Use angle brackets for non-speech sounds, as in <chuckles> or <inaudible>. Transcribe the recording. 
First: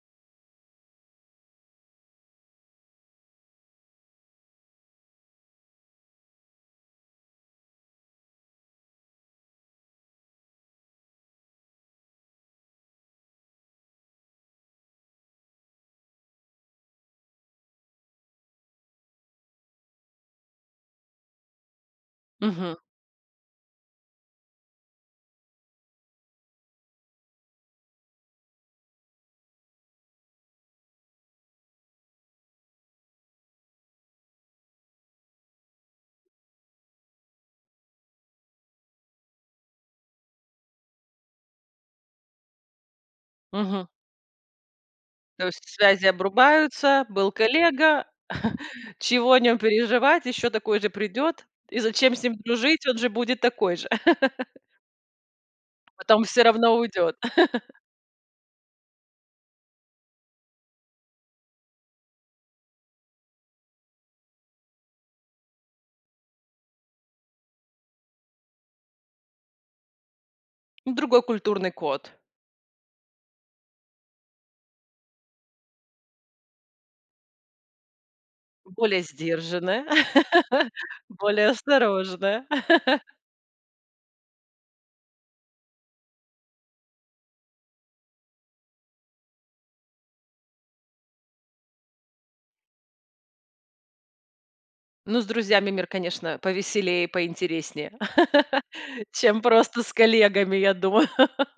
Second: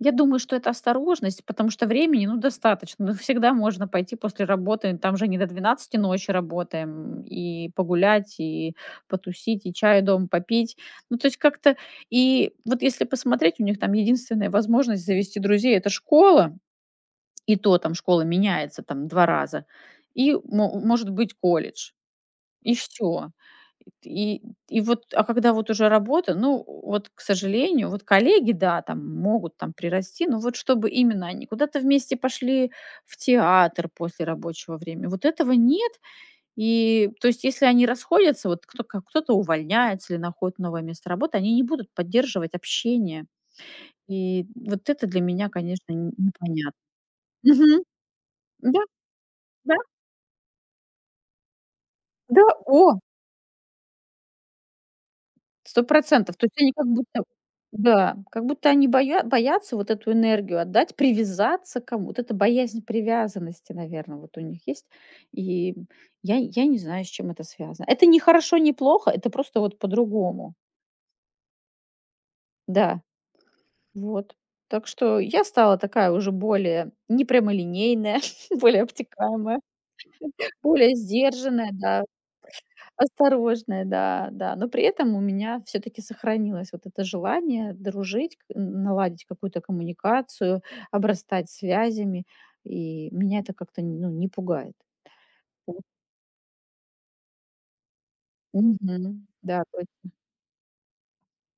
Я думаю, что это осторожность, потому что времени, ну, достаточно. Ну, всегда можно пойти после работы. Там же не до 12 ночи работаем. И погулять, и потусить, и чай дома попить. Ну, то есть как-то И вот если посмотреть, у них там единственная возможность завести друзей- это школа, и то, там школа меняется там 2 раза, и мо может быть, колледж, и Мгм. всё. И т и и вот, а когда вот уже работа, ну, э, вот, к сожалению, вот коллеги- да, там могут там прирасти, но вот чтобы именно они куда-то вместе пошли в театр после рабочего время- вот этого нет. И то есть если они расходятся, вот кто ка кто-то увольняется или находит новое место работы, они не будут поддерживать общение. Мгм. И, м, вот это для То меня, есть конечно, связи н непонятно. обрубаются: был Мгм. коллега, <chuckles> Да, чего о нём да. переживать, еще такой же придет. И зачем с ним Да, дружить? Он о. же будет такой же. <chuckles> сто Потом процентов. всё То есть они равно как уйдет. будто <chuckles> да, как будто они боя боятся вот эту энергию отдать, привязаться к кому. Вот эта боязнь привязанности, наверно, вот у них есть. И я я не знаю, с чем это связано. Это ни хорошо, ни плохо. Это просто вот по-другому. Другой культурный код. Да, вот. Так что я стала такая уже более непрямолинейная, <chuckles> более Более обтекаемая, сдержанная, более <laughs> более сдержанная, да, осторожная. <laughs> осторожная, да, да. Но при этом у меня всё-таки сохранилось вот это желание дружить, к н наладить какую-то коммуникацию, обрастать связями. И меня это как-то, н ну, не пугает. Ну, с друзьями Вот. мир, конечно, повеселее и поинтереснее, <laughs> Мгм, чем да, просто с точно. коллегами, я думаю. <laughs>